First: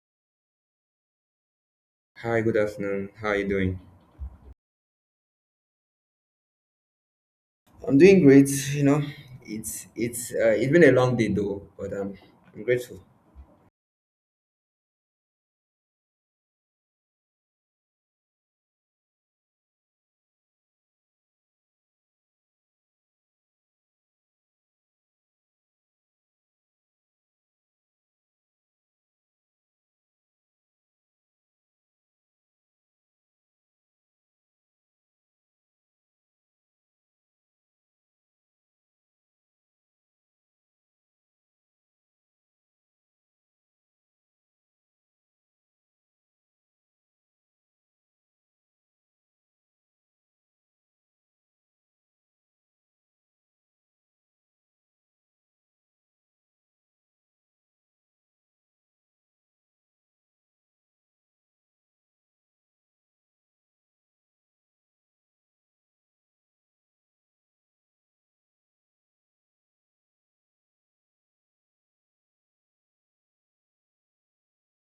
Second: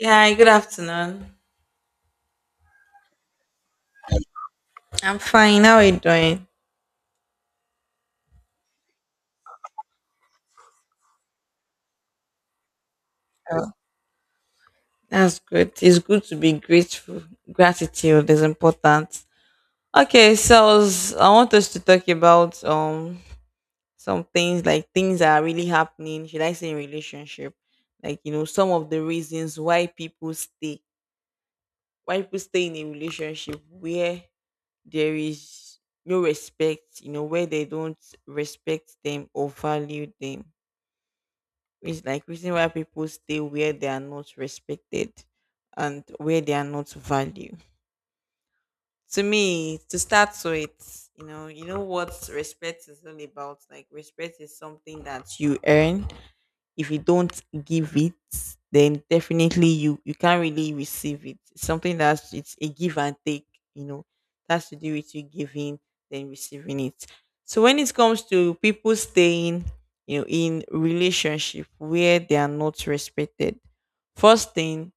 Yeah, hi, good afternoon. Hi, good afternoon. How are you doing? I'm fine. How are you doing? I'm doing great, you know. It's it's been a long day though, but I'm grateful. Oh, that's good. It's good to be grateful. Gratitude is important. Okay, so I want us to talk about some things, like things that are really happening. Should I say in relationship? Like you know, some of the reasons why people stay in a relationship where there is no respect. You know, where they don't respect them or value them. It's like reason why people stay where they are not respected and where they are not valued. To me, to start with, you know what respect is all about. Like respect is something that you earn. If you don't give it, then definitely you can't really receive it. It's something that's, it's a give and take, you know. It has to do with you giving, then receiving it. So when it comes to people staying, you know, in relationship where they are not respected, first thing,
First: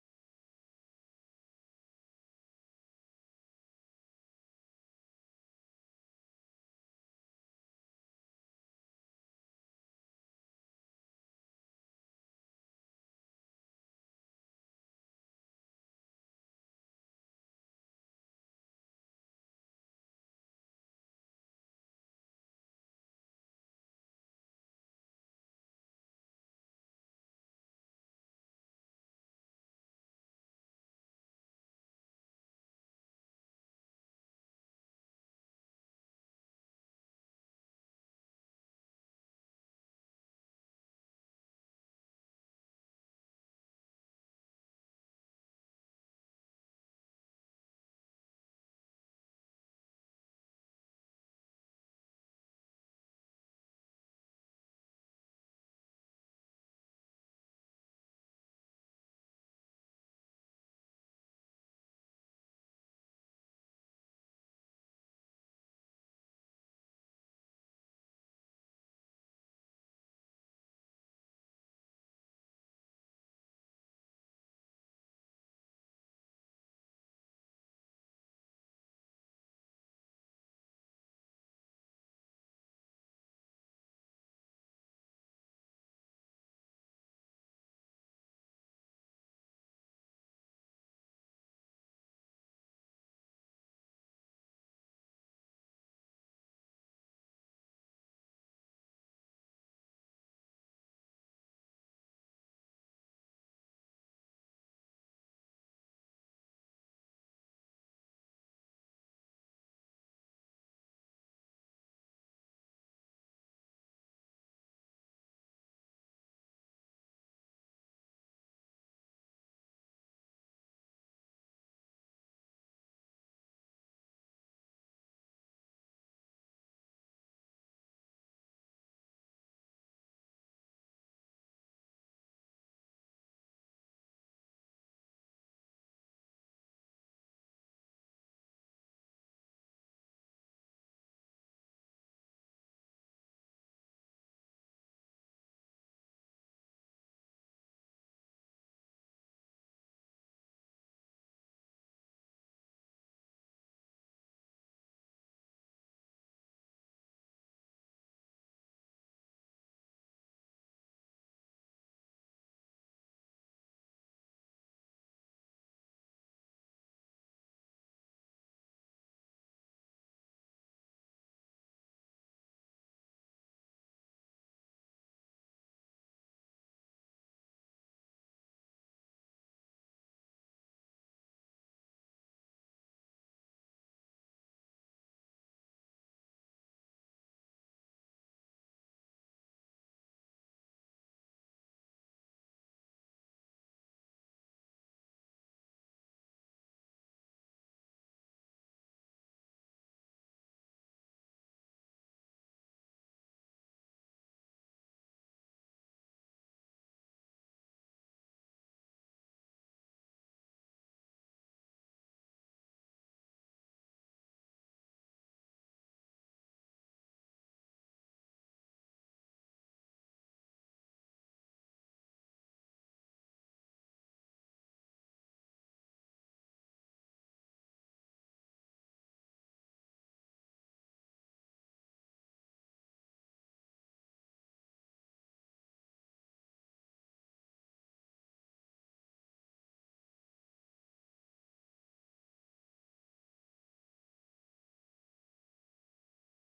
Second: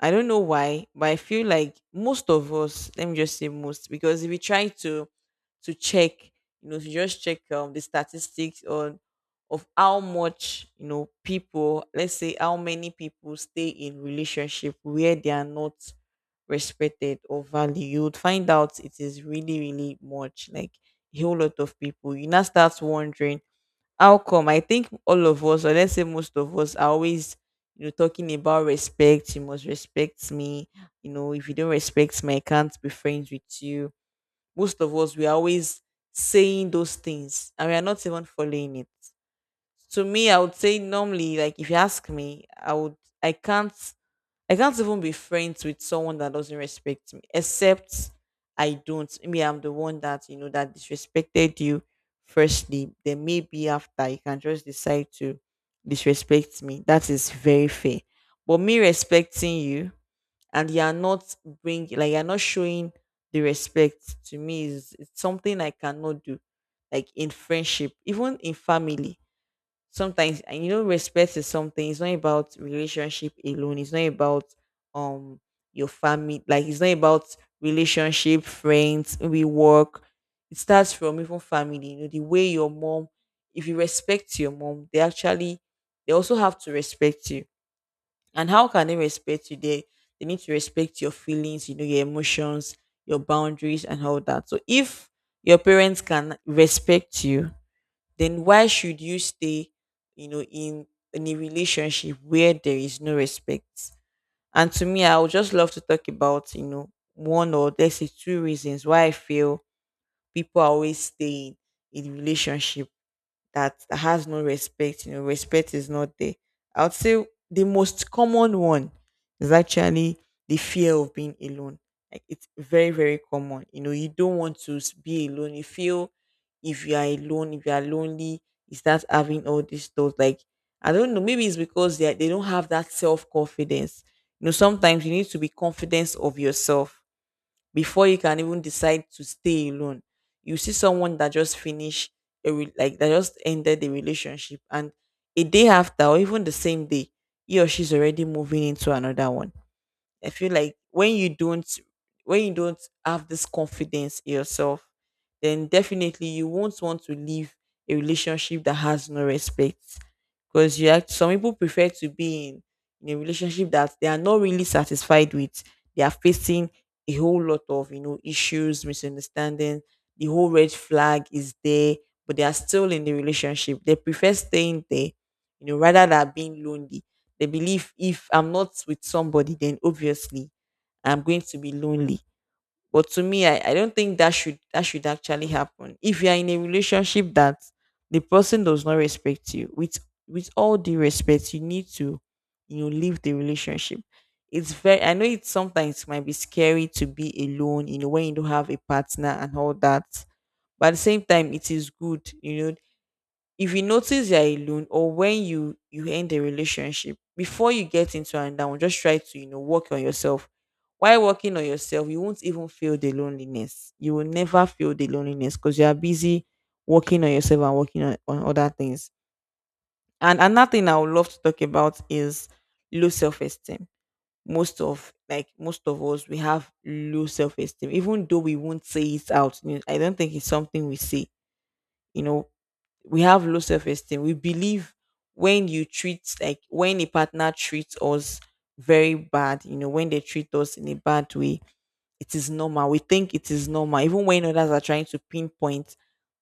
I don't know why, but I feel like most of us, let me just say most, because if we try to check, you know, to just check the statistics on of how much, you know, people, let's say how many people stay in relationship where they are not respected or valued, you would find out it is really, really much, like a whole lot of people. You now start wondering how come? I think all of us, or let's say most of us, are always, you know, talking about respect. You must respect me. You know, if you don't respect me, I can't be friends with you. Most of us, we are always saying those things, and we are not even following it. To me, I would say normally, like if you ask me, I would, I can't I can't even be friends with someone that doesn't respect me, except I don't. Maybe I'm the one that you know that disrespected you firstly. Then maybe after you can just decide to disrespect me. That is very fair. But me respecting you and you are not bring like you're not showing the respect to me is, it's something I cannot do. Like in friendship, even in family, sometimes, and you know respect is something, it's not about relationship alone, it's not about um your family, like it's not about relationship, friends, we work. It starts from even family. You know the way your mom, if you respect your mom, they actually, they also have to respect you. And how can they respect you? They need to respect your feelings, you know, your emotions, your boundaries, and all that. So if your parents can respect you, then why should you stay, you know, in a relationship where there is no respect? And to me, I would just love to talk about, you know, one, or let's say two reasons why I feel people are always staying in relationship that that has no respect, you know, respect is not there. I would say the most common one is actually the fear of being alone. Like it's very, very common. You know, you don't want to be alone. You feel if you are alone, if you are lonely, you start having all these thoughts. Like, I don't know, maybe it's because they don't have that self confidence. You know, sometimes you need to be confident of yourself before you can even decide to stay alone. You see someone that just finished like that just ended the relationship, and a day after or even the same day, he or she's already moving into another one. I feel like when you don't have this confidence in yourself, then definitely you won't want to leave a relationship that has no respect. Because you act, some people prefer to be in a relationship that they are not really satisfied with. They are facing a whole lot of you know issues, misunderstanding, the whole red flag is there, but they are still in the relationship. They prefer staying there, you know, rather than being lonely. They believe if I'm not with somebody, then obviously I'm going to be lonely. But to me, I don't think that should actually happen. If you are in a relationship that the person does not respect you, with all the respect, you need to you know leave the relationship. It's very, I know it sometimes might be scary to be alone, you know, when you don't have a partner and all that. But at the same time, it is good, you know, if you notice you're alone, or when you end a relationship before you get into another one, just try to you know work on yourself. While working on yourself, you won't even feel the loneliness. You will never feel the loneliness, because you are busy working on yourself and working on other things. And another thing I would love to talk about is low self-esteem. Most of us, we have low self-esteem, even though we won't say it out, you know, I don't think it's something we say, you know, we have low self esteem. We believe when a partner treats us very bad, you know, when they treat us in a bad way, it is normal. We think it is normal, even when others are trying to pinpoint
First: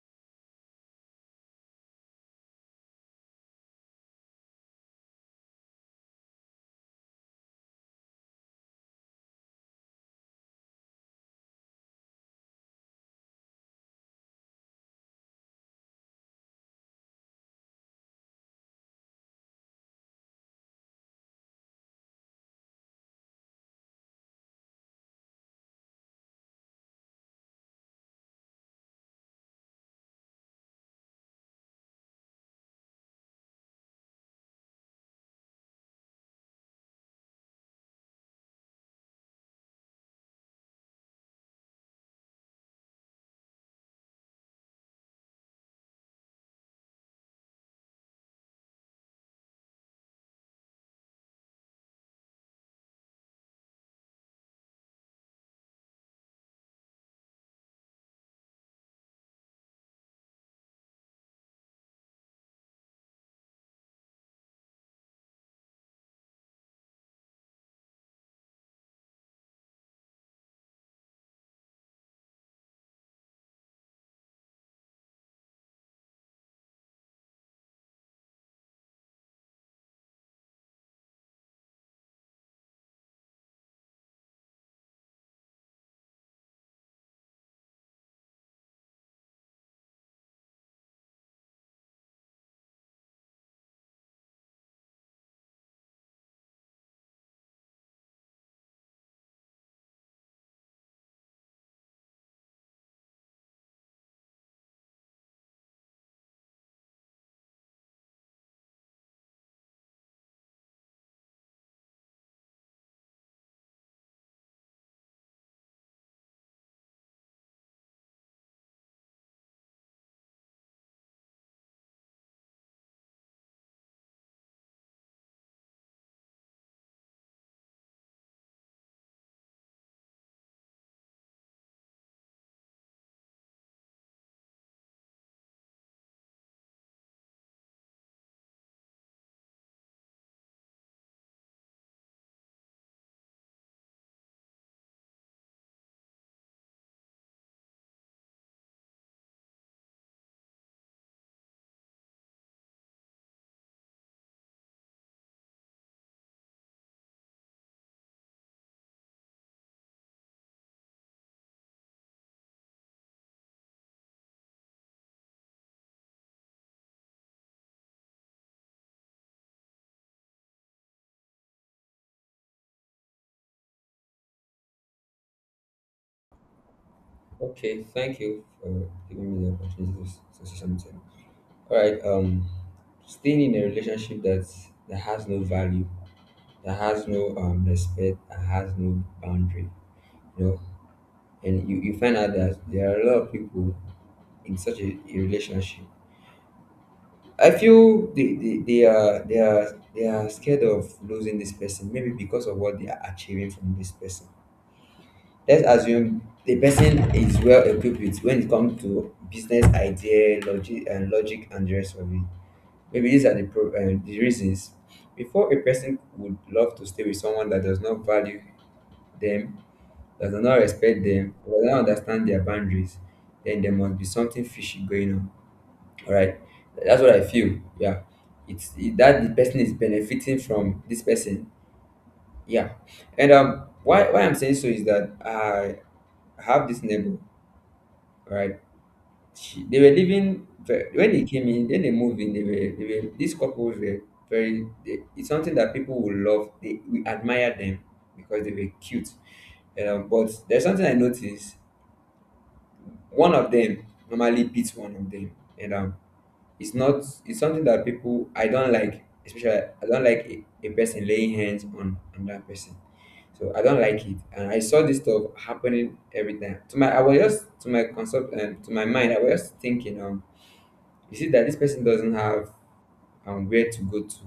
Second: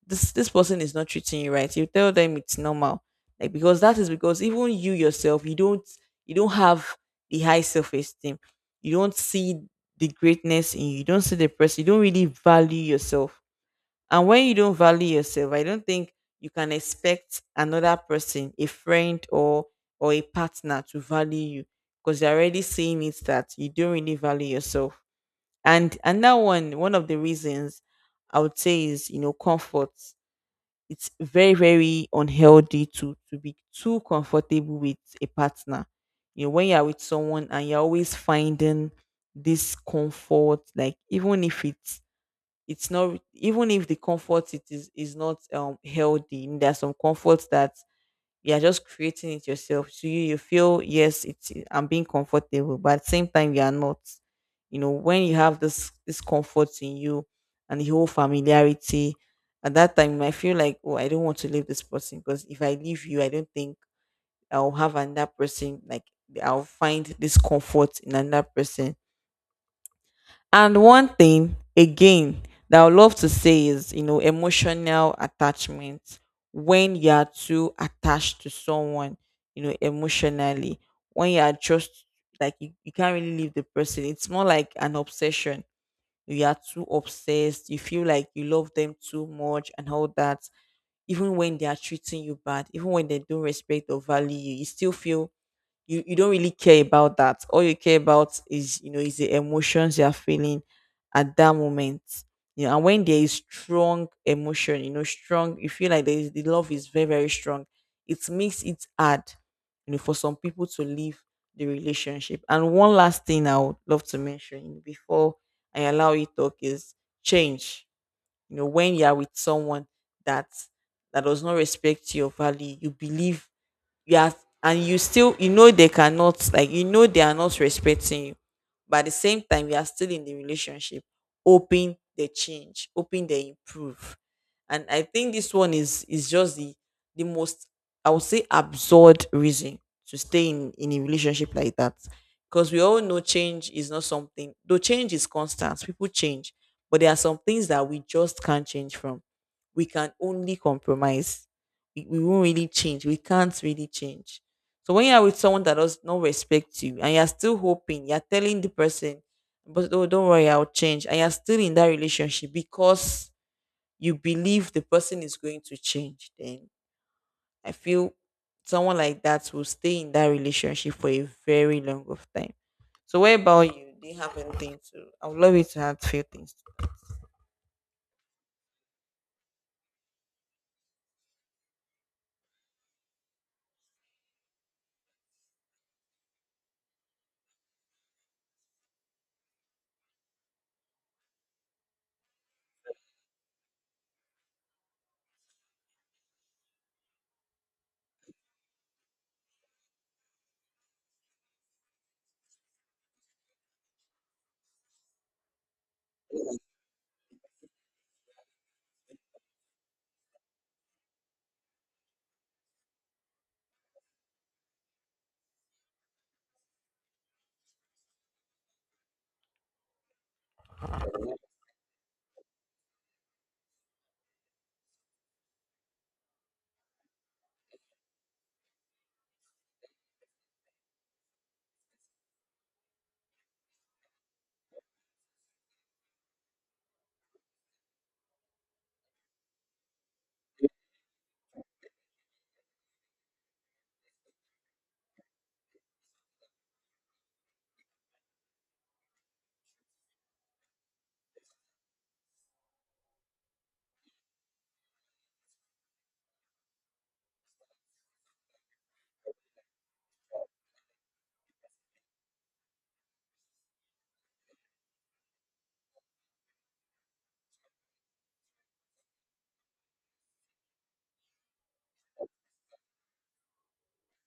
this person is not treating you right. You tell them it's normal, like, because that is because even you yourself, you don't have the high self esteem. You don't see the greatness in you. You don't see the person. You don't really value yourself. And when you don't value yourself, I don't think you can expect another person, a friend or a partner to value you, because they're already seeing it that you don't really value yourself. And that one, one of the reasons I would say is, you know, comfort. It's very, very unhealthy to be too comfortable with a partner. You know, when you're with someone and you're always finding this comfort, like even if it's not, even if the comfort it is not healthy, there are some comforts that you are just creating it yourself, so you feel yes it's, I'm being comfortable, but at the same time you are not. You know, when you have this comfort in you and the whole familiarity, at that time you might feel like, oh, I don't want to leave this person, because if I leave you, I don't think I'll have another person, like I'll find this comfort in another person. And one thing again that I would love to say is, you know, emotional attachment. When you are too attached to someone, you know, emotionally, when you are just like you can't really leave the person. It's more like an obsession. You are too obsessed. You feel like you love them too much and all that. Even when they are treating you bad, even when they don't respect or value you, you still feel you don't really care about that. All you care about is you know is the emotions you are feeling at that moment. You know, and when there is strong emotion, you know, strong, you feel like there is, the love is very very strong. It makes it hard, you know, for some people to leave the relationship. And one last thing I would love to mention, you know, before I allow you talk is change. You know, when you are with someone that that does not respect your value, you believe you are, and you still you know they cannot, like you know they are not respecting you, but at the same time you are still in the relationship, hoping they change, hoping they improve. And I think this one is just the most, I would say, absurd reason to stay in a relationship like that, because we all know change is not something, though change is constant, people change, but there are some things that we just can't change from. We can only compromise. We won't really change. We can't really change. So when you're with someone that does not respect you and you're still hoping, you're telling the person, but oh, don't worry, I'll change. And you're still in that relationship because you believe the person is going to change, then I feel someone like that will stay in that relationship for a very long of time. So what about you? Do you have anything to, I would love you to have few things. Okay, thank you for giving me the opportunity to say something. All right, staying in a relationship that has no value, that has no respect, that has no boundary, you know, and you find out that there are a lot of people in such a relationship. I feel they are scared of losing this person, maybe because of what they are achieving from this person. Let's assume the person is well equipped with when it comes to business idea, logic and the rest of it. Maybe these are the reasons. Before a person would love to stay with someone that does not value them, does not respect them, does not understand their boundaries, then there must be something fishy going on. All right, that's what I feel. Yeah, it's that the person is benefiting from this person. Yeah, and why I'm saying so is that I have this neighbor. All right, they were when they moved in they were these couples were very. It's something that people will love, they we admire them because they were cute. And but there's something I noticed: one of them normally beats one of them. And it's not. It's something that people, I don't like. Especially, I don't like a person laying hands on another person. So I don't like it, and I saw this stuff happening every time. I was just to my concept and to my mind, I was just thinking, is it that this person doesn't have where to go to?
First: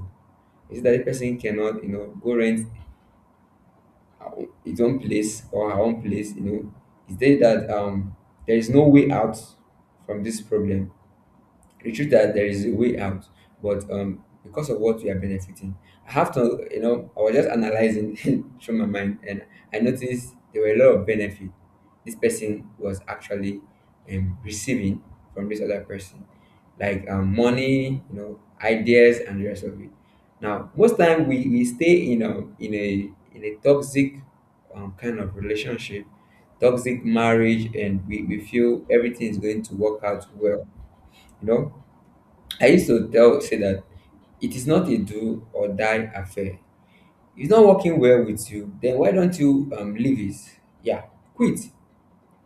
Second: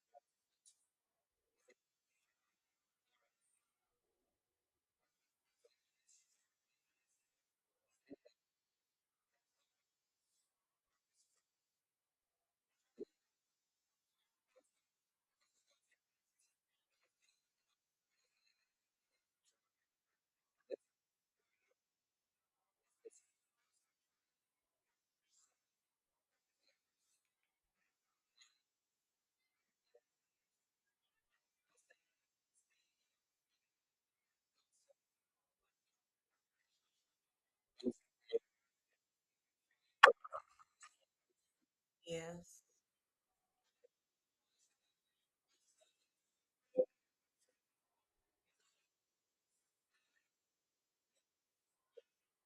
Is it that this person cannot, you know, go rent his own place or her own place? You know, is there that there is no way out from this problem? The truth that there is a way out, but because of what we are benefiting, I have to, you know, I was just analyzing through my mind, and I noticed there were a lot of benefit this person was actually receiving from this other person, like money, ideas, and the rest of it. Now, most time we stay in a in a toxic kind of relationship, toxic marriage, and we feel everything is going to work out well, you know To Yes. I used to tell say that it is not a do or die affair. It's not working well with you. Then why don't you leave it? Yeah, quit.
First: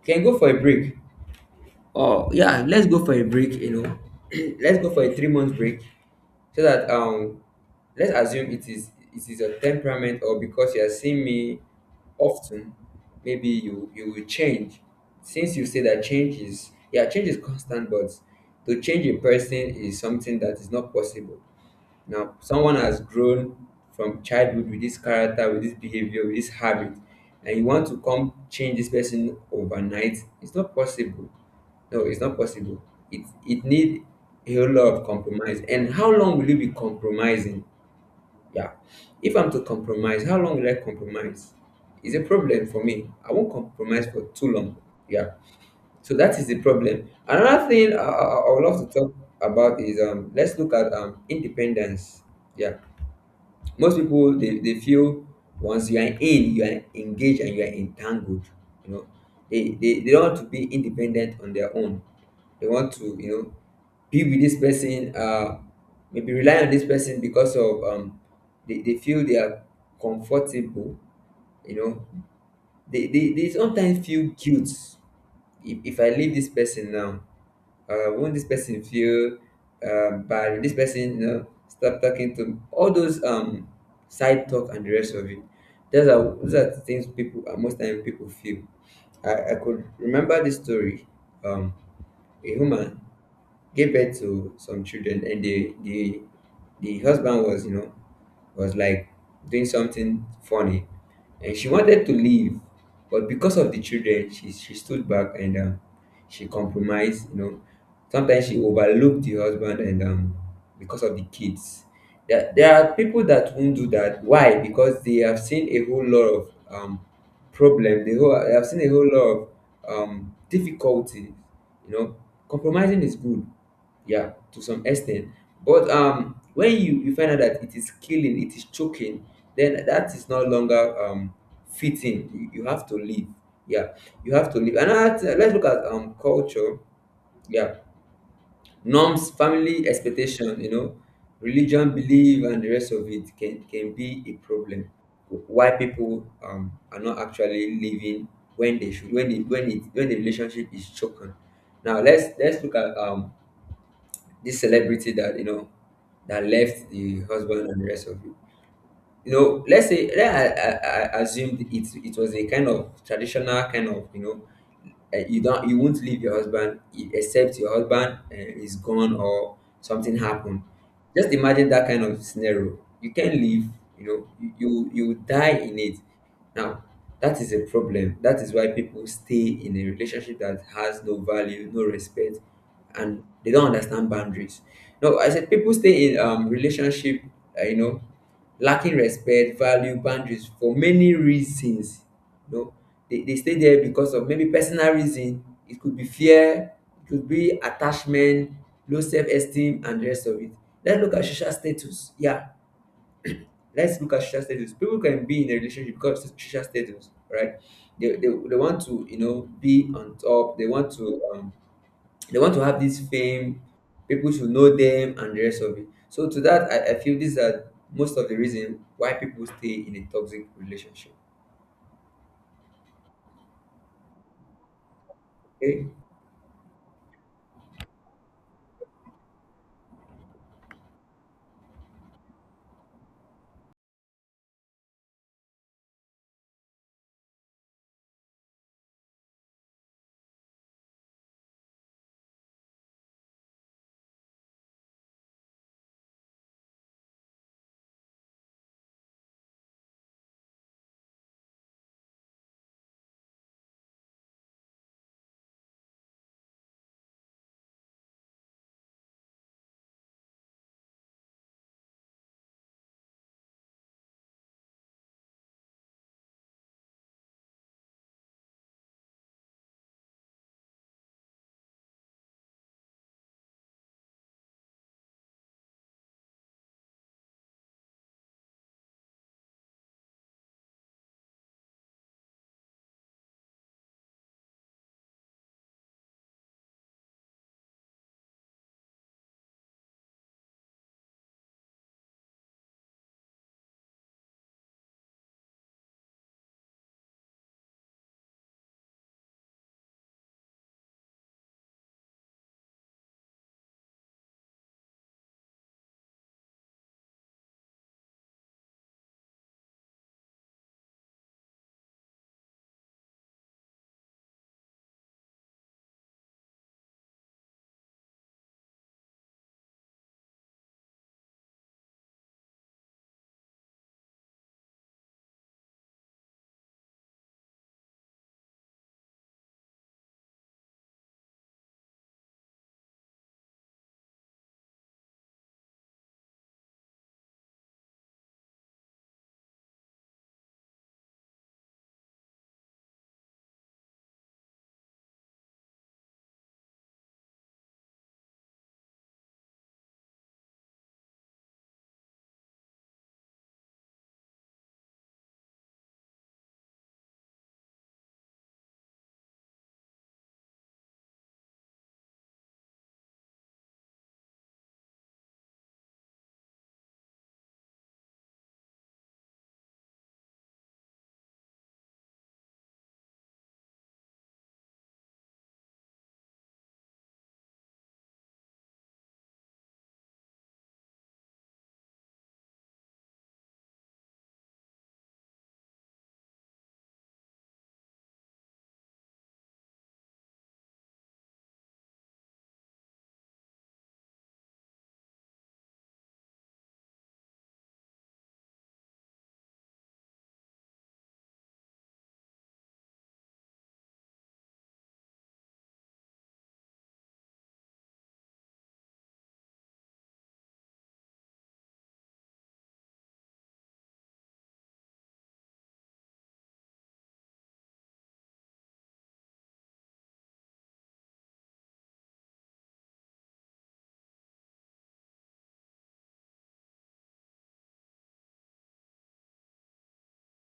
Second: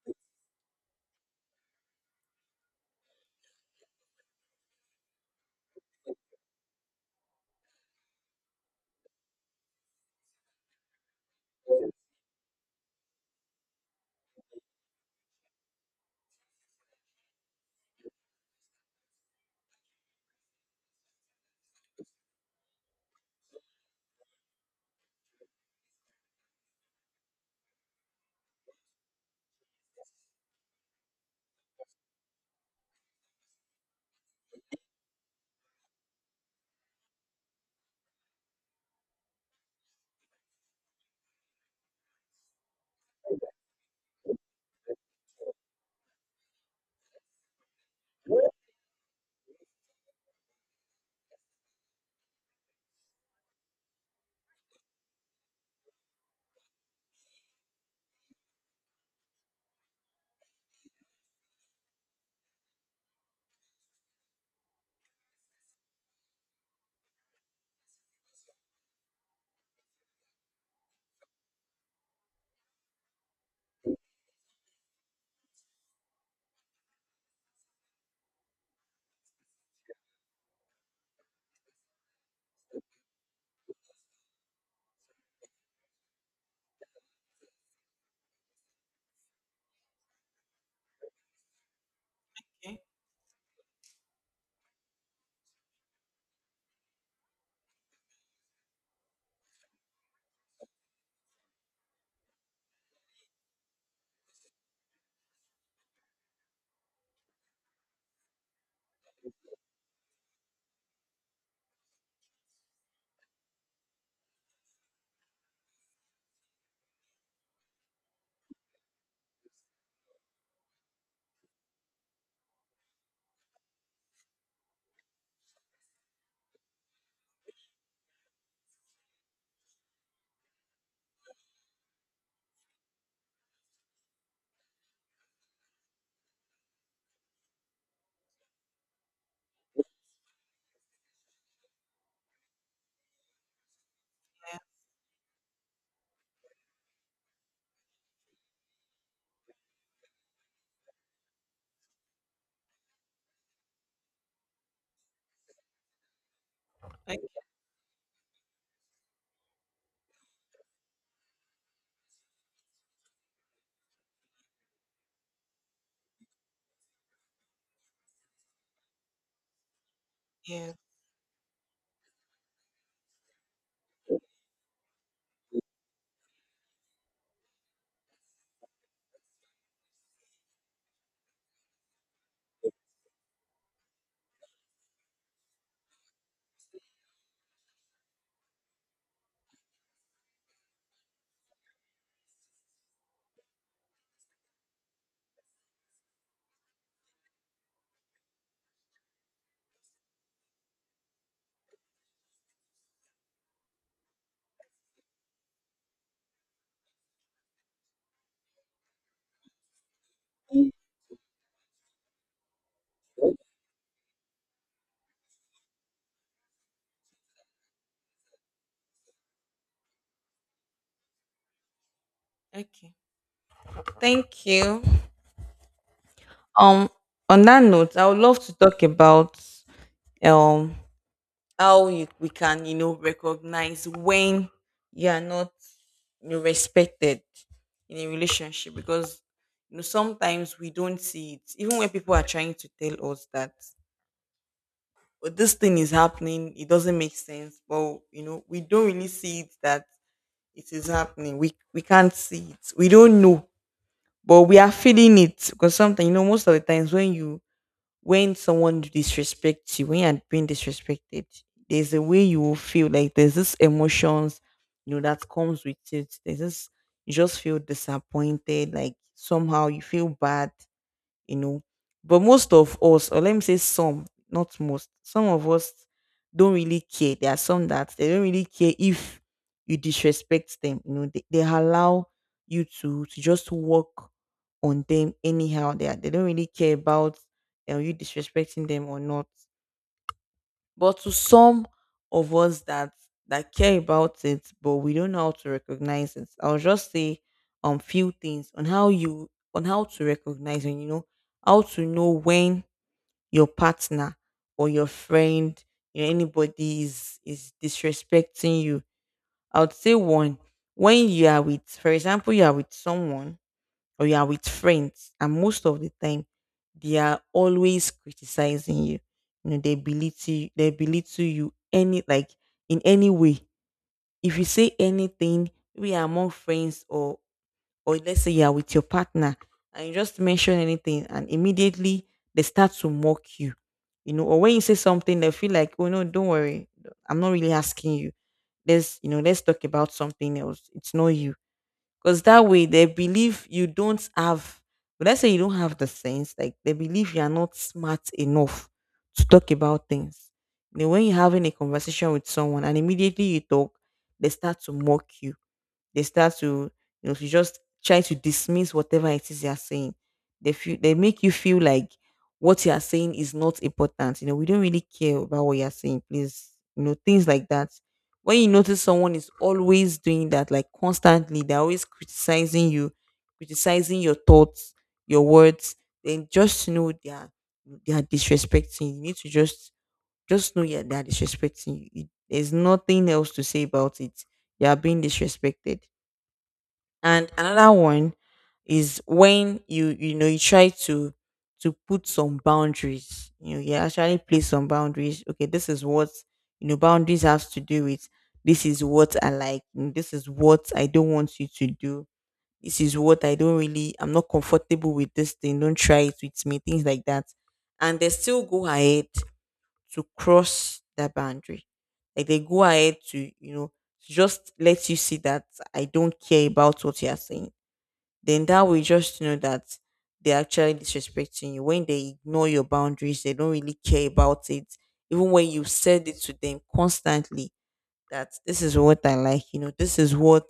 Can go for a break. Oh yeah, let's go for a break. You know, let's go for a 3-month break so that let's assume it is a temperament or because you are seeing me often, maybe you will change. Since you say that change is constant, but to change a person is something that is not possible. Now, someone has grown from childhood with this character, with this behavior, with this habit, and you want to come change this person overnight, it's not possible. No, it's not possible. It need a whole lot of compromise. And how long will you be compromising? Yeah. If I'm to compromise, how long will I compromise? It's a problem for me. I won't compromise for too long. Yeah. So that is the problem. Another thing I would love to talk about is let's look at independence. Yeah. Most people they feel once you are in, you are engaged and you are entangled. You know, they don't want to be independent on their own. They want to, be with this person, maybe rely on this person because of they feel they are comfortable, you know. They sometimes feel guilt if I leave this person now, won't this person feel bad? Will this person, stop talking to me? All those side talk and the rest of it. Those are the things people most time people feel. I could remember this story. Um, a Okay. woman gave birth to some children, and the husband was, was like doing something funny, and she wanted to leave, but because of the children she stood back, and she compromised, sometimes she overlooked the husband. And because of the kids, there are people that won't do that. Why? Because they have seen a whole lot of problem. They, they have seen a whole lot of difficulty you know Compromising is good, yeah, to some extent. But when you find out that it is killing, it is choking, then that is no longer fitting. You have to leave. Yeah, you have to leave. Let's look at culture. Yeah, norms, family expectation, religion, belief, and the rest of it can be a problem. Why people are not actually living when they should, when the relationship is choking. Now, let's look at this celebrity that, that left Okay. the husband and the rest of you. You know, let's say, I assumed it was a kind of traditional kind of, you won't leave your husband except your husband, is gone or something happened. Yeah. Just imagine that kind of scenario, you can't leave. You die in it. Now, that is a problem. That is why people stay in a relationship that has no value, no respect, and they don't understand boundaries. No, I said people stay in relationship, uh, you know lacking respect, value, boundaries for many reasons. You know, they stay there because of maybe personal reason. It could be fear, it could be attachment, low self-esteem, and the rest of it. Let's look at social status. Yeah, let's look at social status. People can be in a relationship because of social status, right? They want to, be on top. They want to have this fame. People should know them and the rest of it. So to that, I feel these are most of the reason why people stay in a toxic relationship. Okay. Thank you. Okay. Um, on that note, I would love to talk about um how we can, you know, recognize when you are not, you know, respected in a relationship, because you know sometimes we don't see it even when people are trying to tell us that, "Oh, this thing is happening, it doesn't make sense," but you know we don't really see it, that it is happening. We can't see it, we don't know, but we are feeling it. Because sometimes, you know, most of the times when you when someone disrespects you, when you're being disrespected, there's a way you will feel, like there's this emotions, you know, that comes with it. There's this, you just feel disappointed, like somehow you feel bad, you know. But most of us, or let me say some, not most, some of us don't really care. There are some that they don't really care if you disrespect them. You know, they allow you to just walk on them anyhow. They are, they don't really care about you disrespecting them or not. But to some of us that care about it, but we don't know how to recognize it, I'll just say few things on how you on how to recognize, and you know how to know when your partner or your friend, you know, anybody is disrespecting you. I would say one, when you are with, for example, you are with someone or you are with friends, and most of the time they are always criticizing you. You know, they belittle you they belittle you, any, like in any way. If you say anything, we are among friends, or let's say you are with your partner and you just mention anything, and immediately they start to mock you. You know, or when you say something they feel like, oh no, don't worry, I'm not really asking you, let's, you know, let's talk about something else, it's not you. Because that way they believe you don't have, let's say you don't have the sense, like they believe you are not smart enough to talk about things. You know, when you're having a conversation with someone and immediately you talk, they start to mock you they Start to, you know, to just try to dismiss whatever it is they are saying. They feel, they make you feel like what you are saying is not important. You know, we don't really care about what you are saying. Please, you know, things like that. When you notice someone is always doing that, like constantly, they're always criticizing you, criticizing your thoughts, your words, then just know they are disrespecting. You need to just know, yeah, they are disrespecting you. There's nothing else to say about it. You are being disrespected. And another one is when you know, you try to put some boundaries. You know, you actually place some boundaries. Okay, this is what, you know, boundaries has to do with, this is what I like, this is what I don't want you to do. This is what I don't really, I'm not comfortable with this thing. Don't try it with me, things like that. And they still go ahead to cross that boundary. Like they go ahead to, you know, to just let you see that, I don't care about what you are saying. Then that way you just know that they're actually disrespecting you. When they ignore your boundaries, they don't really care about it. Even when you said it to them constantly, that this is what I like, you know, this is what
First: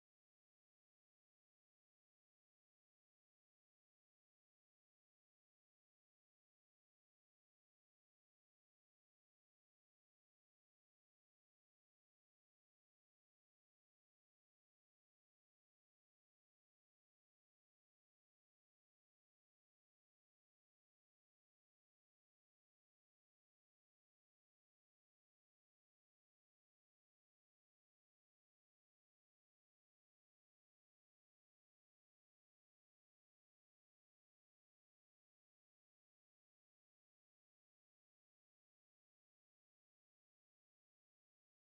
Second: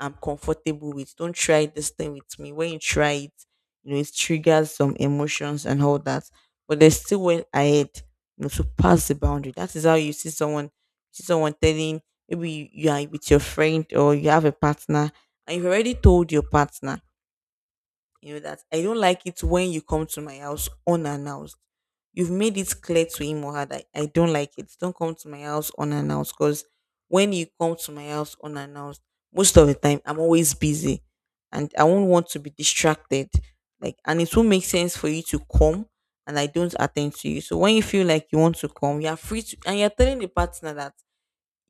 I'm comfortable with, don't try this thing with me, when you try it, you know, it triggers some emotions and all that, but they still went ahead, you know, to pass the boundary. That is how you see someone telling, maybe you are with your friend or you have a partner, and you've already told your partner, you know, that I don't like it when you come to my house unannounced. You've made it clear to him or her that I don't like it. Don't come to my house unannounced, because when you come to my house unannounced, most of the time I'm always busy and I won't want to be distracted. Like, and it won't make sense for you to come and I don't attend to you. So when you feel like you want to come, you are free to, and you're telling the partner that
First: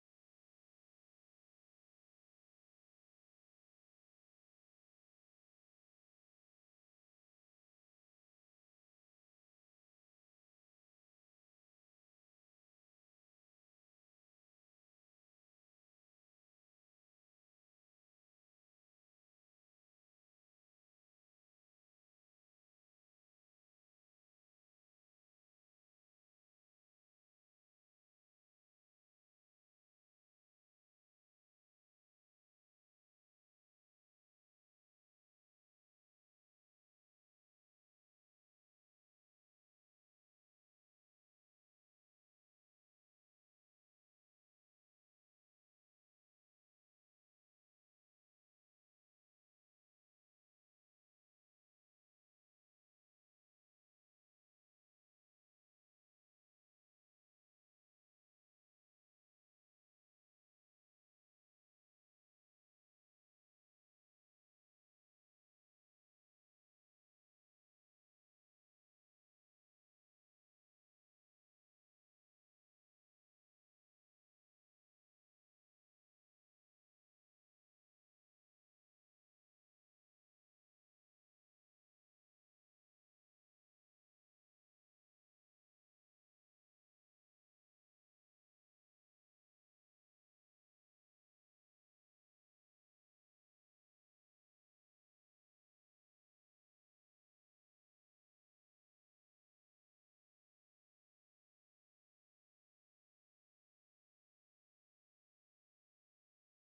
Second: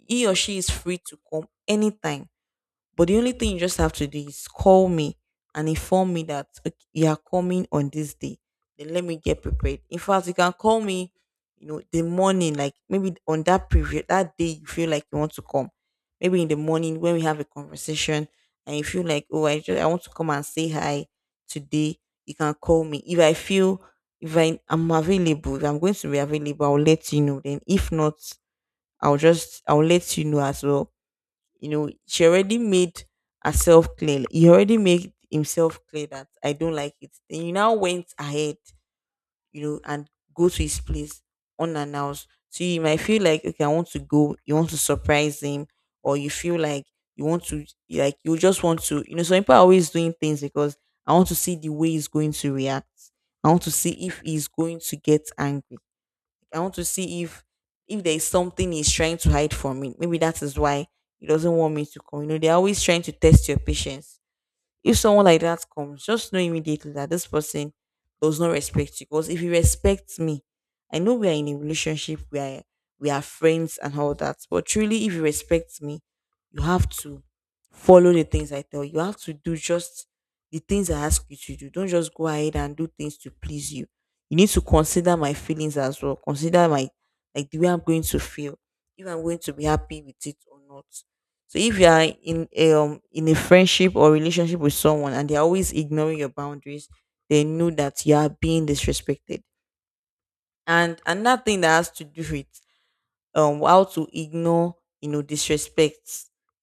he or she is free to come anytime, but the only thing you just have to do is call me and inform me that, "Okay, you are coming on this day. Then let me get prepared." In fact, you can call me, you know, the morning, like maybe on that period, that day you feel like you want to come. Maybe in the morning when we have a conversation, and you feel like, oh, I want to come and say hi today. You can call me. If I am available, if I'm going to be available, I'll let you know. Then if not, I'll let you know as well. You know, she already made herself clear, he already made himself clear, that I don't like it. Then you now went ahead, you know, and go to his place unannounced. So you might feel like, okay, I want to go, you want to surprise him, or you feel like you want to, like you just want to, you know, some people are always doing things because, I want to see the way he's going to react, I want to see if he's going to get angry, I want to see if there is something he's trying to hide from me. Maybe that is why he doesn't want me to come. You know, they're always trying to test your patience. If someone like that comes, just know immediately that this person does not respect you. Because if you respect me, I know we are in a relationship where we are friends and all that. But truly, if you respect me, you have to follow the things I tell you. You have to do just the things I ask you to do. Don't just go ahead and do things to please you. You need to consider my feelings as well. Consider my, like the way I'm going to feel, if I'm going to be happy with it or not. So if you are in a friendship or relationship with someone and they're always ignoring your boundaries, they know that you are being disrespected. And another thing that has to do with how to ignore, you know, disrespect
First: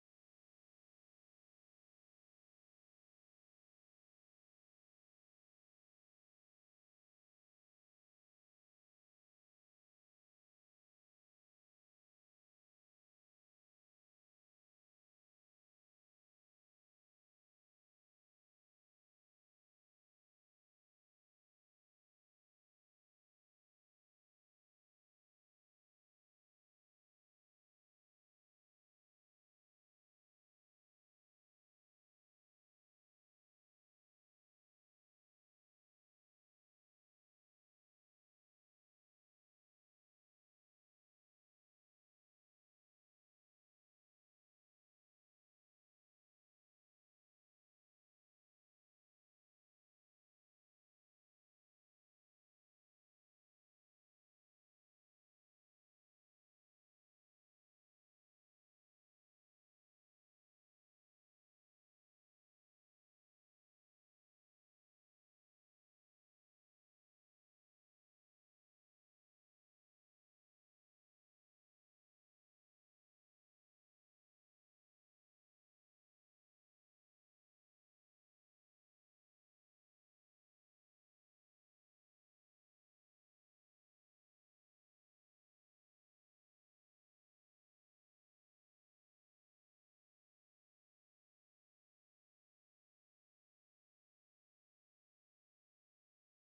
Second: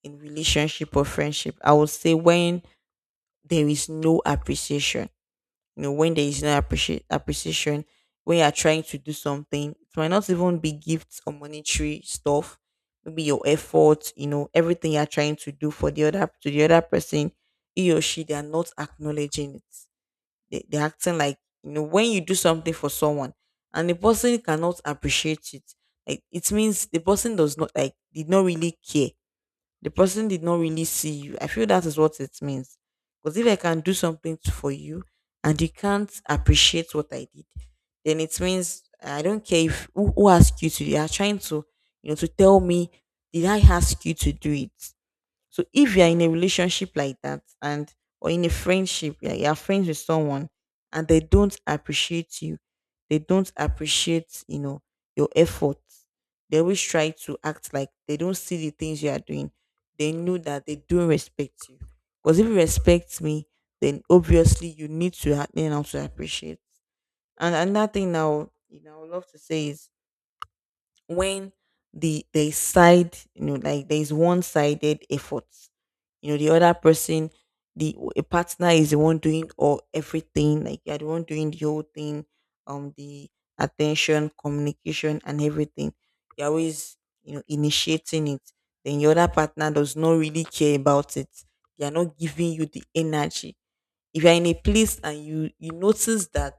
in relationship or friendship, I would say when there is no appreciation. You know, when there is no appreciate appreciation, when you are trying to do something, it might not even be gifts or monetary stuff. Maybe your effort, you know, everything you are trying to do for the other person, he or she, they are not acknowledging it. They're acting like, you know, when you do something for someone and the person cannot appreciate it, like it means the person does not like did not really care, the person did not really see you. I feel that is what it means. Because if I can do something for you and you can't appreciate what I did, then it means I don't care. If who, asked you to? You are trying to, you know, to tell me, did I ask you to do it? So if you're in a relationship like that, and or in a friendship, yeah, you're friends with someone and they don't appreciate you, they don't appreciate, you know, your efforts. They always try to act like they don't see the things you are doing. They know that they don't respect you. Because if you respect me, then obviously you need to learn how to appreciate. And another thing now, you know, I would love to say is, when the there is side you know, like there is one-sided efforts, you know, the other person, the a partner is the one doing all everything, like you're the one doing the whole thing, the attention, communication and everything. You're always, you know, initiating it, then your other partner does not really care about it, they are not giving you the energy. If you're in a place and you notice that,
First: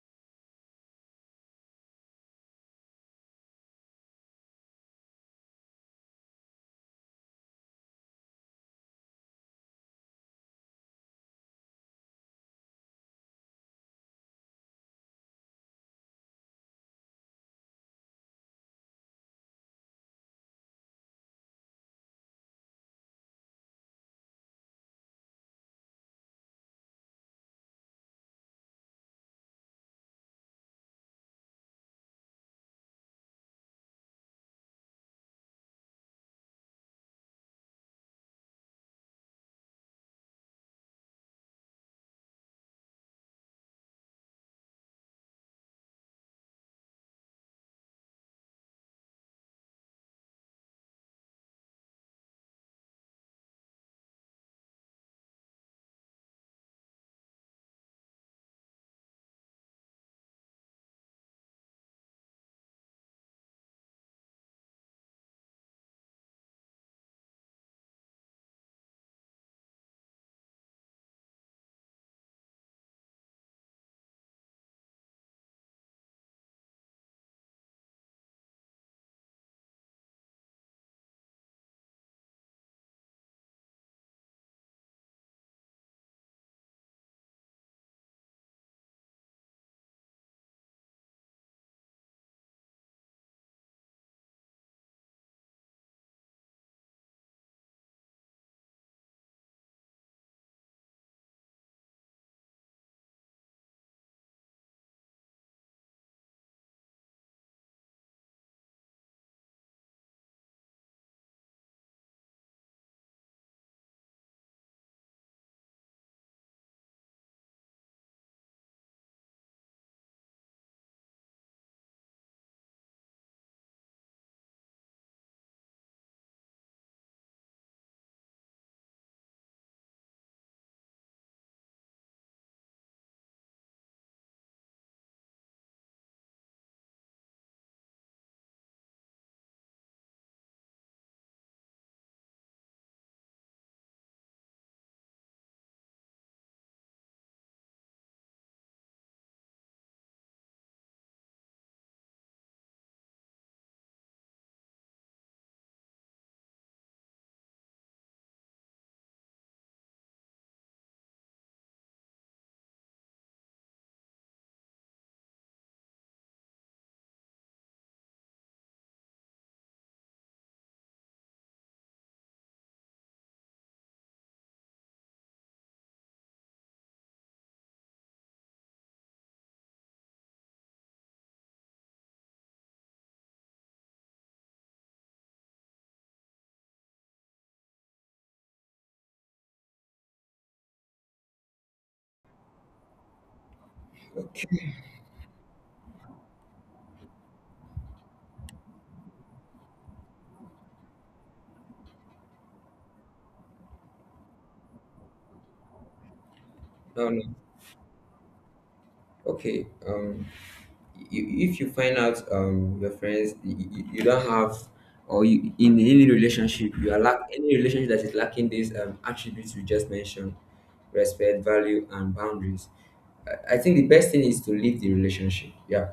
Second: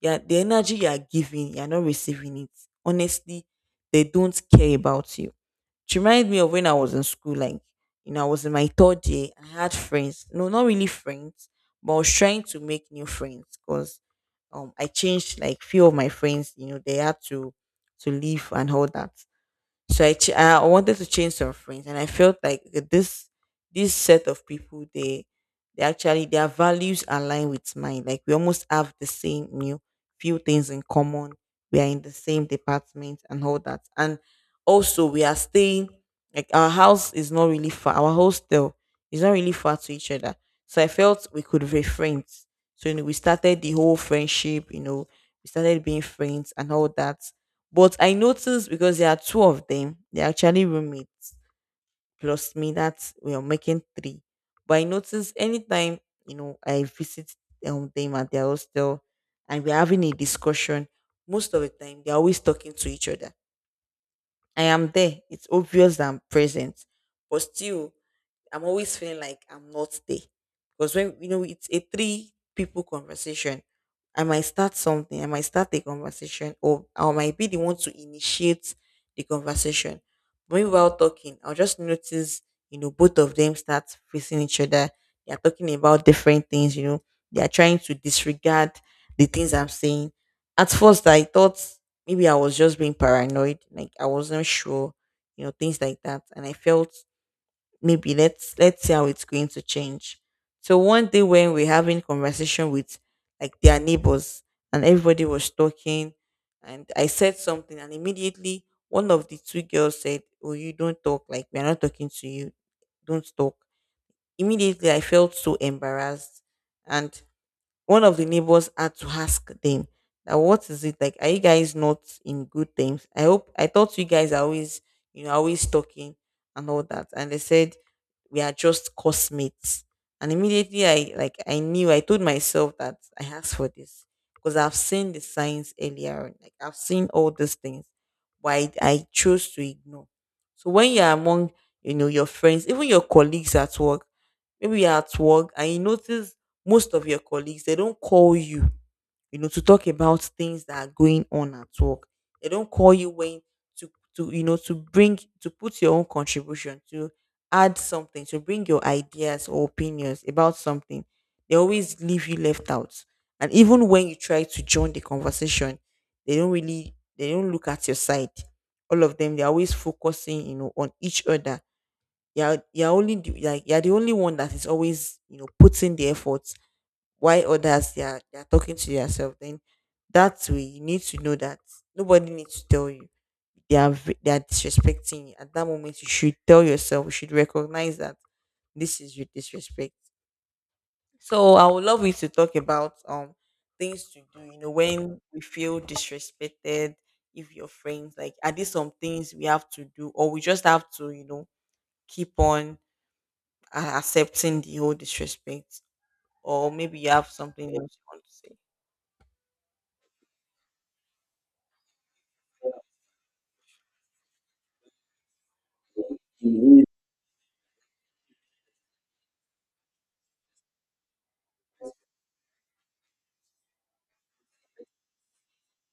yeah, the energy you are giving, you're not receiving it. Honestly, they don't care about you. It reminds me of when I was in school. Like, you know, I was in my third year. I had friends. No, not really friends, but I was trying to make new friends, because I changed like few of my friends, you know, they had to leave and all that. I wanted to change some friends, and I felt like this this set of people they actually their values align with mine. Like we almost have the same few things in common. We are in the same department and all that, and also we are staying like our house is not really far. Our hostel is not really far to each other, so I felt we could be friends. So we started the whole friendship. We started being friends and all that but I noticed because there are two of them, they're actually roommates plus me, that's we are making three. But I noticed anytime, I visit them at their hostel and we're having a discussion, most of the time they're always talking to each other. I am there. It's obvious that I'm present. But still, I'm always feeling like I'm not there. Because when it's a three people conversation, I might start something, I might start a conversation, or I might be the one to initiate the conversation. When we're out talking, I'll just notice, both of them start facing each other. They are talking about different things, they are trying to disregard the things I'm saying. At first I thought maybe I was just being paranoid, like I wasn't sure, things like that. And I felt maybe let's see how it's going to change. So one day when we're having conversation with like their neighbors and everybody was talking and I said something and immediately one of the two girls said, "Oh, you don't talk, like we're not talking to you. Don't talk." Immediately I felt so embarrassed and one of the neighbors had to ask them that, "What is it? Like, are you guys not in good terms? I hope. I thought you guys are always, always talking and all that." And they said, "We are just cosmates." And immediately I, like, I knew, I told myself that I asked for this because I've seen the signs earlier on, like I've seen all these things why I chose to ignore. So when you're among your friends, even your colleagues at work. Maybe you're at work and you notice most of your colleagues, they don't call you, to talk about things that are going on at work. They don't call you when to, to bring, to put your own contribution, to add something, to bring your ideas or opinions about something. They always leave you left out. And even when you try to join the conversation, they don't really, they don't look at your side, all of them, they're always focusing on each other. You're only the, like you're the only one that is always putting the effort while others they are talking to yourself. Then that way you need to know that nobody needs to tell you they are they are disrespecting you. At that moment you should tell yourself, you should recognize that this is your disrespect. So I would love you to talk about things to do, when we feel disrespected. If your friends, like, are these some things we have to do, or we just have to, keep on accepting the whole disrespect, or maybe you No, no. have something else you want to say. Okay, if you find out your friends, you don't have, or you, in any relationship you are lack, any relationship that is lacking these attributes we just mentioned: respect, value, and boundaries. I think the best thing is to leave the relationship. Yeah.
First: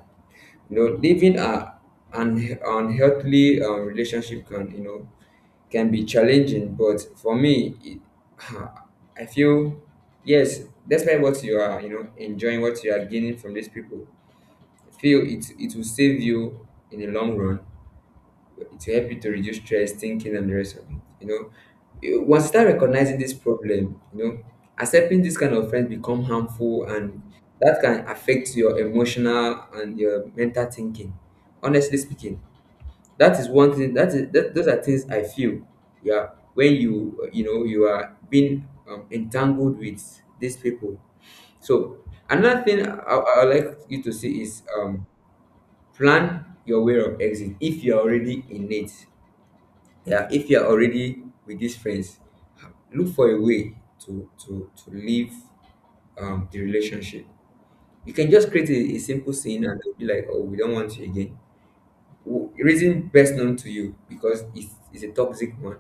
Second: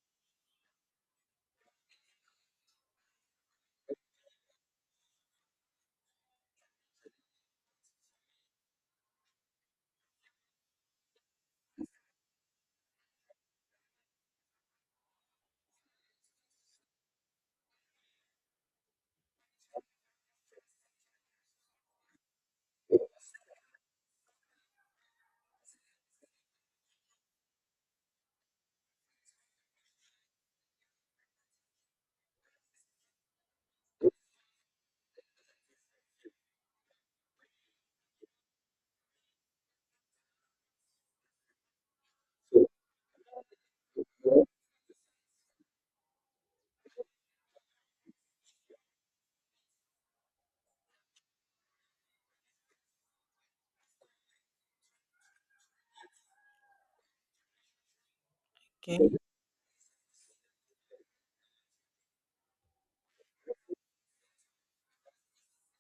You know, living a an unhealthy relationship can, can be challenging, but for me, I feel yes, despite what you are, enjoying, what you are gaining from these people, I feel it will save you in the long run, to help you to reduce stress, thinking, and the rest of it. You know, once you start recognizing this problem, accepting this kind of friends become harmful, and that can affect your emotional and your mental thinking. Honestly speaking, that is one thing. Those are things I feel. Yeah, when you, you know you are being, entangled with these people. So another thing I would like you to see is plan your way of exit if you are already in it. Yeah, if you're already with these friends, look for a way to leave the relationship. You can just create a Okay. simple scene, and they'll be like, "Oh, we don't want you again." Reason best known to you, because it's a toxic one.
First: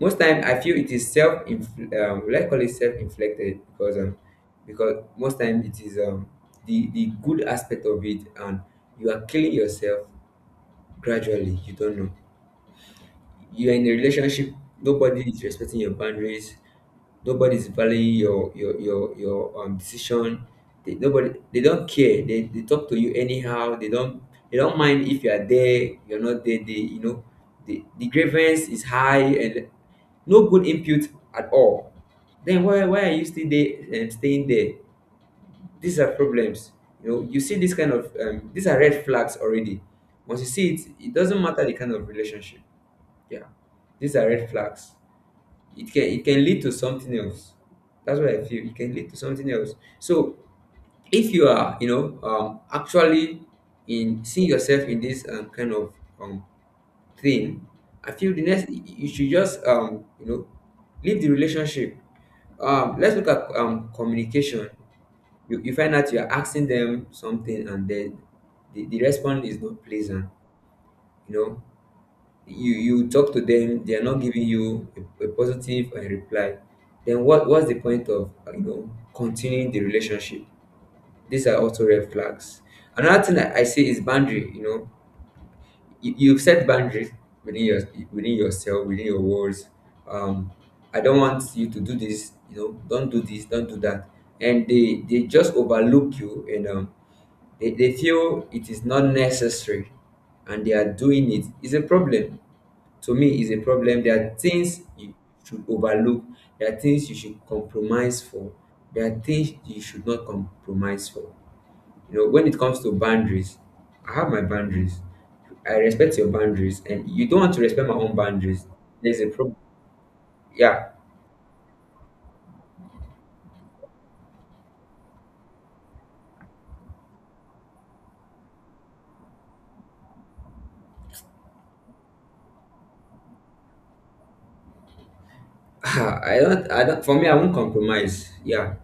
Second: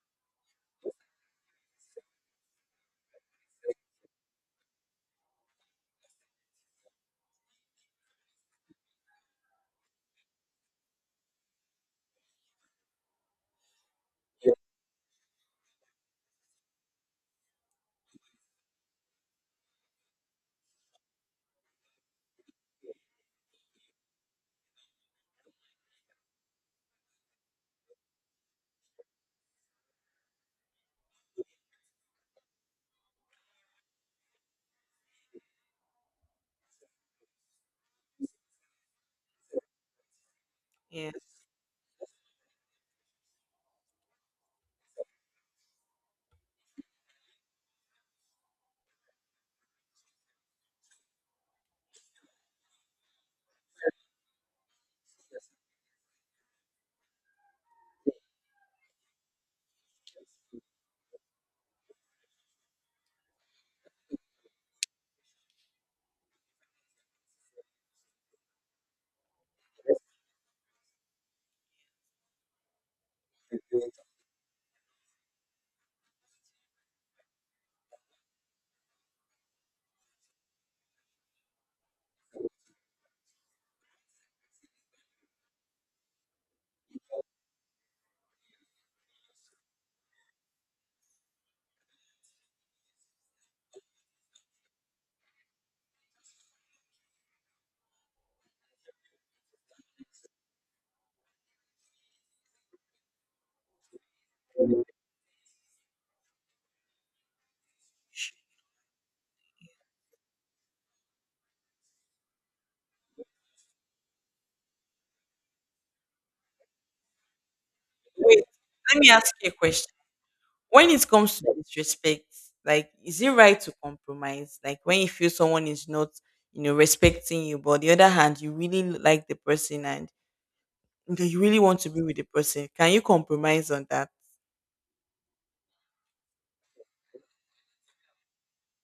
Most time, I feel it is self, will I call it self inflicted, because most time it is the good aspect of it, and you are killing yourself gradually. You don't know. You're in a relationship, nobody is respecting your boundaries, nobody is valuing your decision. Nobody, they don't care. They talk to you anyhow. They don't mind if you are there, you're not there. They you know the grievance is high, and no good input at all. Then why are you still there and staying there? These are problems. You see this kind of, these are red flags already. Once you see it Yes. doesn't matter the kind of relationship. Yeah, these are red flags. It can lead to something else. That's what I feel, it can lead to something else. So if you are, actually in seeing yourself in this, kind of um thing, I feel the next you should just, leave the relationship. Let's look at communication. You find out you're asking them something, and then the response is not pleasant. You know, you talk to them, they are not giving you a positive reply. Then what's the point of, continuing the relationship? These are also red flags. Another thing I say is boundary. You've set boundaries within your within yourself, within your words um I don't want you to do this. Don't do this, don't do that. And they just overlook you. And they feel it is not necessary, and they are doing it, is a problem. To me, is a problem. There are things you should overlook. There are things you should compromise for. There are things you should not compromise for. You know, when it comes to boundaries, I have my boundaries. I respect your boundaries, and you don't want to respect my own Wait. boundaries. Let me There's a ask you a problem. question. Yeah, When it comes to disrespect, like, is it right to compromise? Like, when you feel someone is not, respecting you, but on the other hand, you really like the person and you really want to be with the person, can you compromise on that? I don't. I don't. For me, I won't compromise. Yeah,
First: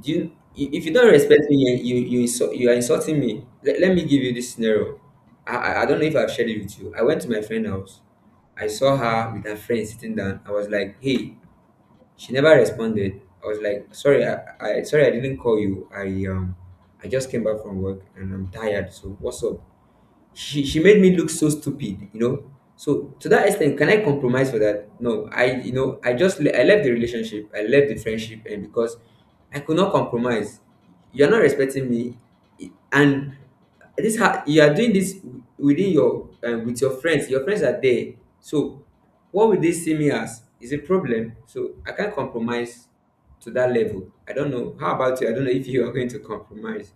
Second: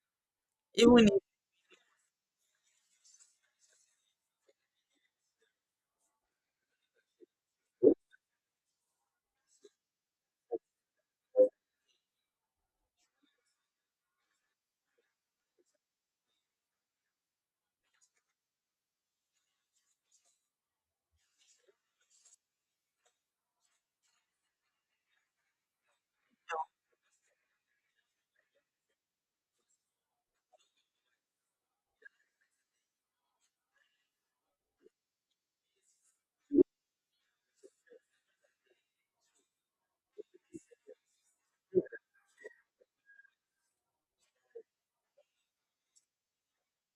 do you if you Even don't respect me, you are insulting me. Let me give you this scenario. I don't know if I've shared it with you. I went to my friend's house. I saw her with her friend sitting down. I was like, hey. She never responded. I was like, sorry, I sorry, I didn't call you i um i just came back from work, and I'm tired, so what's up? She made me look so stupid. So to that extent, can I compromise for that? No, I you know I just le- I left the relationship, I left the friendship, and because I could not compromise. You're not respecting me, and you are doing this with your friends are there. So what will they see me as, is a problem. So I can't compromise to that level. I don't know how about you, I don't know if you are going to compromise.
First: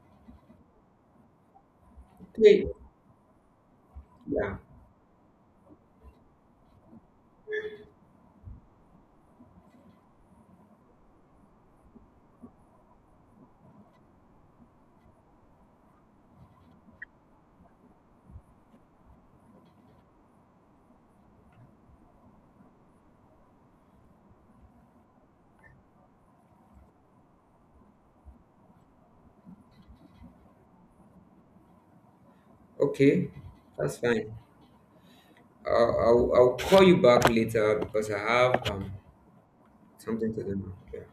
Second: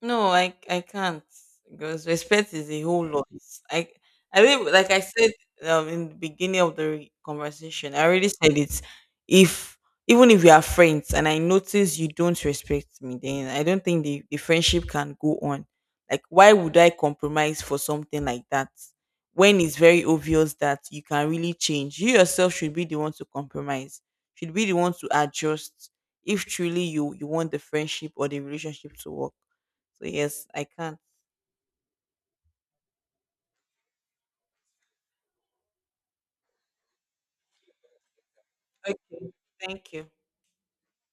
no, I can't because respect Okay. is a whole lot. I I Yeah. really, like I said, in the beginning of the conversation. I already said it. If even if we are friends and I notice you don't respect me, then I don't think the friendship can go on. Like, why would I compromise for something like that when it's very obvious that you can really change? You yourself should be the one to compromise. Should be the one to adjust if truly you want the friendship or the relationship to work. So yes, I can't. Okay, that's fine. I'll call you back later because I have, Okay. Thank you. something to do now. Okay.